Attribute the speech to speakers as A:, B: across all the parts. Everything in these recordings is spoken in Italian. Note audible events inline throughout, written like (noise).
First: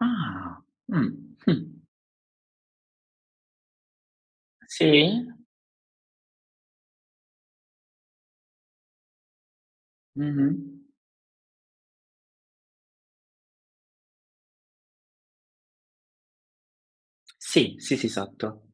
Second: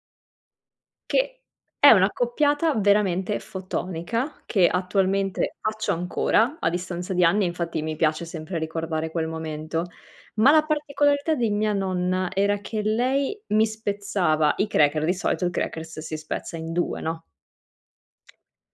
A: Ah. Mh.
B: Che
A: (chuckles)
B: è un'accoppiata veramente fotonica, che
A: Sì.
B: attualmente faccio ancora a distanza di anni, e infatti mi piace sempre ricordare quel momento. Ma la
A: Mh-mh.
B: particolarità di mia nonna era che lei mi spezzava, i cracker di solito il crackers si spezza in 2 no?
A: Sì, sì, sì, esatto.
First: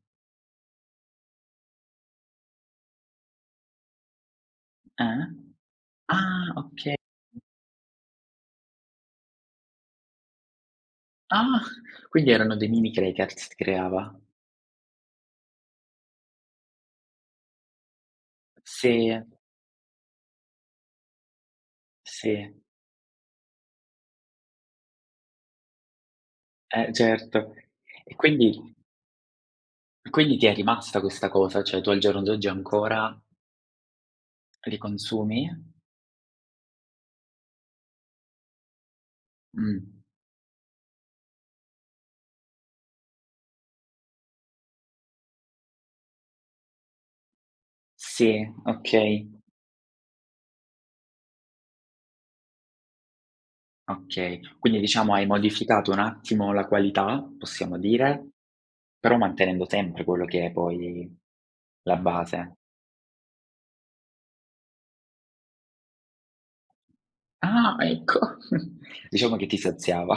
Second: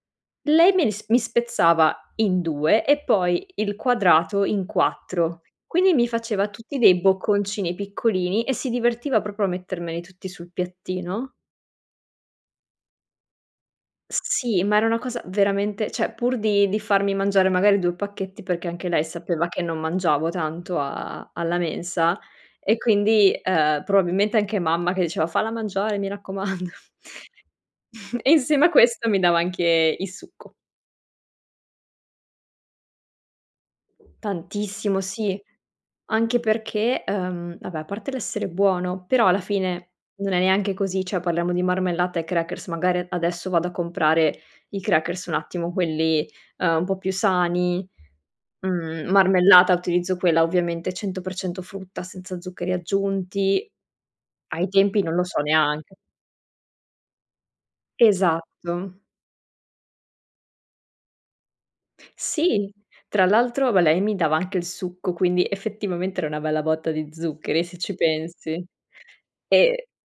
B: Lei me li s mi spezzava in 2 e poi il quadrato in
A: Eh?
B: 4, quindi mi faceva
A: Ah,
B: tutti
A: oka
B: dei bocconcini piccolini, e si divertiva proprio a mettermeli tutti sul piattino.
A: Ah, quindi erano dei mini crackers creava.
B: S sì, ma era una cosa veramente cioè, pur di di farmi mangiare magari 2 pacchetti, perché anche lei
A: Sì.
B: sapeva che non mangiavo tanto a alla mensa,
A: Sì.
B: e quindi, uhm, probabilmente anche mamma che diceva: "Falla mangiare, mi raccomando."
A: Eh, certo. E
B: (chuckles) E insieme a
A: quindi
B: questo mi dava anche il
A: quindi ti è
B: succo.
A: rimasta questa cosa? Cioè, tu al giorno d'oggi ancora li
B: Tantissimo, sì.
A: consumi?
B: Anche perché, uhm, vabbè, a parte l'essere buono, però alla fine
A: Mh.
B: non è neanche così cioè parliamo di marmellata e crackers, magari a adesso vado a comprare i crackers un attimo quelli, uhm, un po' più sani.
A: Sì,
B: Mhmm,
A: okay.
B: marmellata utilizzo quella ovviamente 100% frutta, senza zuccheri aggiunti.
A: Okay,
B: Ai
A: quindi
B: tempi non
A: diciamo
B: lo
A: hai
B: so nean
A: modificato un attimo la qualità, possiamo dire,
B: Esatto.
A: però mantenendo sempre quello che è poi la base?
B: Sì, tra l'altro va lei mi dava anche il succo, quindi effettivamente era una bella botta di zuccheri
A: Ah,
B: se ci
A: ecco
B: pensi.
A: (chuckles) diciamo che ti
B: E
A: saziava.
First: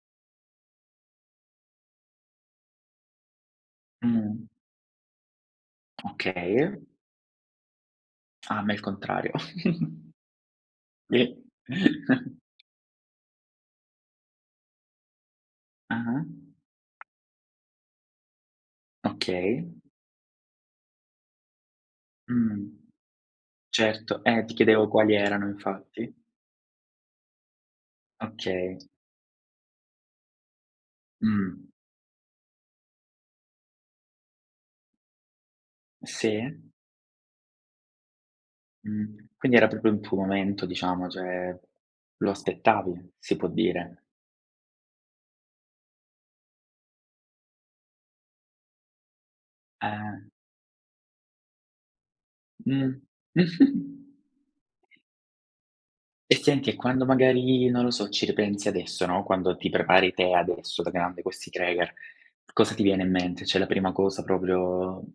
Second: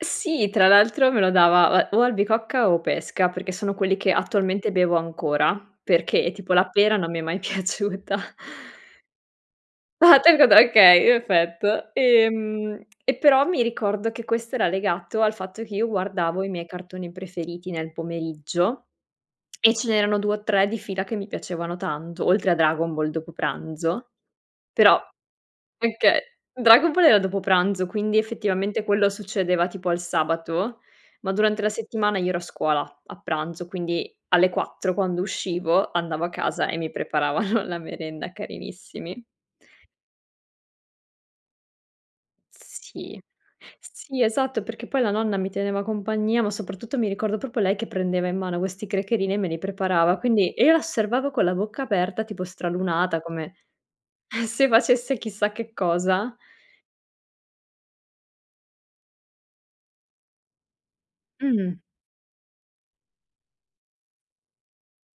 B: Sì, tra l'altro me lo dava o a o albicocca o pesca, perché sono quelli che
A: Mh.
B: attualmente bevo ancora, perché tipo la
A: Okay.
B: pera non mi è mai piaciuta.
A: Ah, a me il contrario. (chuckles)
B: (unintelligible) Okay,
A: (unintelligible)
B: effetto.
A: (chuckles)
B: Ehm, e però mi ricordo che questo era legato al fatto che io
A: Ah-ah.
B: guardavo i miei cartoni preferiti nel pomeriggio (tsk)
A: Okay.
B: e ce n'erano 2 o 3 di fila che mi piacevano tanto, oltre a
A: Mh.
B: Dragon Ball dopo pranzo.
A: Certo, eh, ti chiedevo
B: Però
A: quali erano infatti.
B: okay. Dragon Ball era dopo pranzo, quindi
A: Okay.
B: effettivamente quello succedeva tipo al sabato, ma durante la
A: Mh.
B: settimana io ero a scuola a pranzo, quindi alle 4, quando uscivo, andavo a casa
A: Sì.
B: e mi preparavano la merenda, carinissimi.
A: Mh. Quindi era proprio il tuo momento, diciamo, cioè lo aspettavi,
B: Sì,
A: si può dire?
B: sì, esatto, perché poi la nonna mi teneva compagnia, ma soprattutto mi ricordo proprio lei che prendeva in mano questi crackerini e me li preparava.
A: Eh.
B: Quindi, io la osservavo con la bocca aperta, tipo
A: Mh.
B: stralunata, come
A: (chuckles)
B: (chuckles) se facesse chissà che cosa.
A: E senti, e quando magari, non lo so, ci ripensi adesso, no, quando ti prepari te adesso, da grande, questi
B: Mh.
A: cracker, cosa ti viene in mente? Cioè, la prima cosa proprio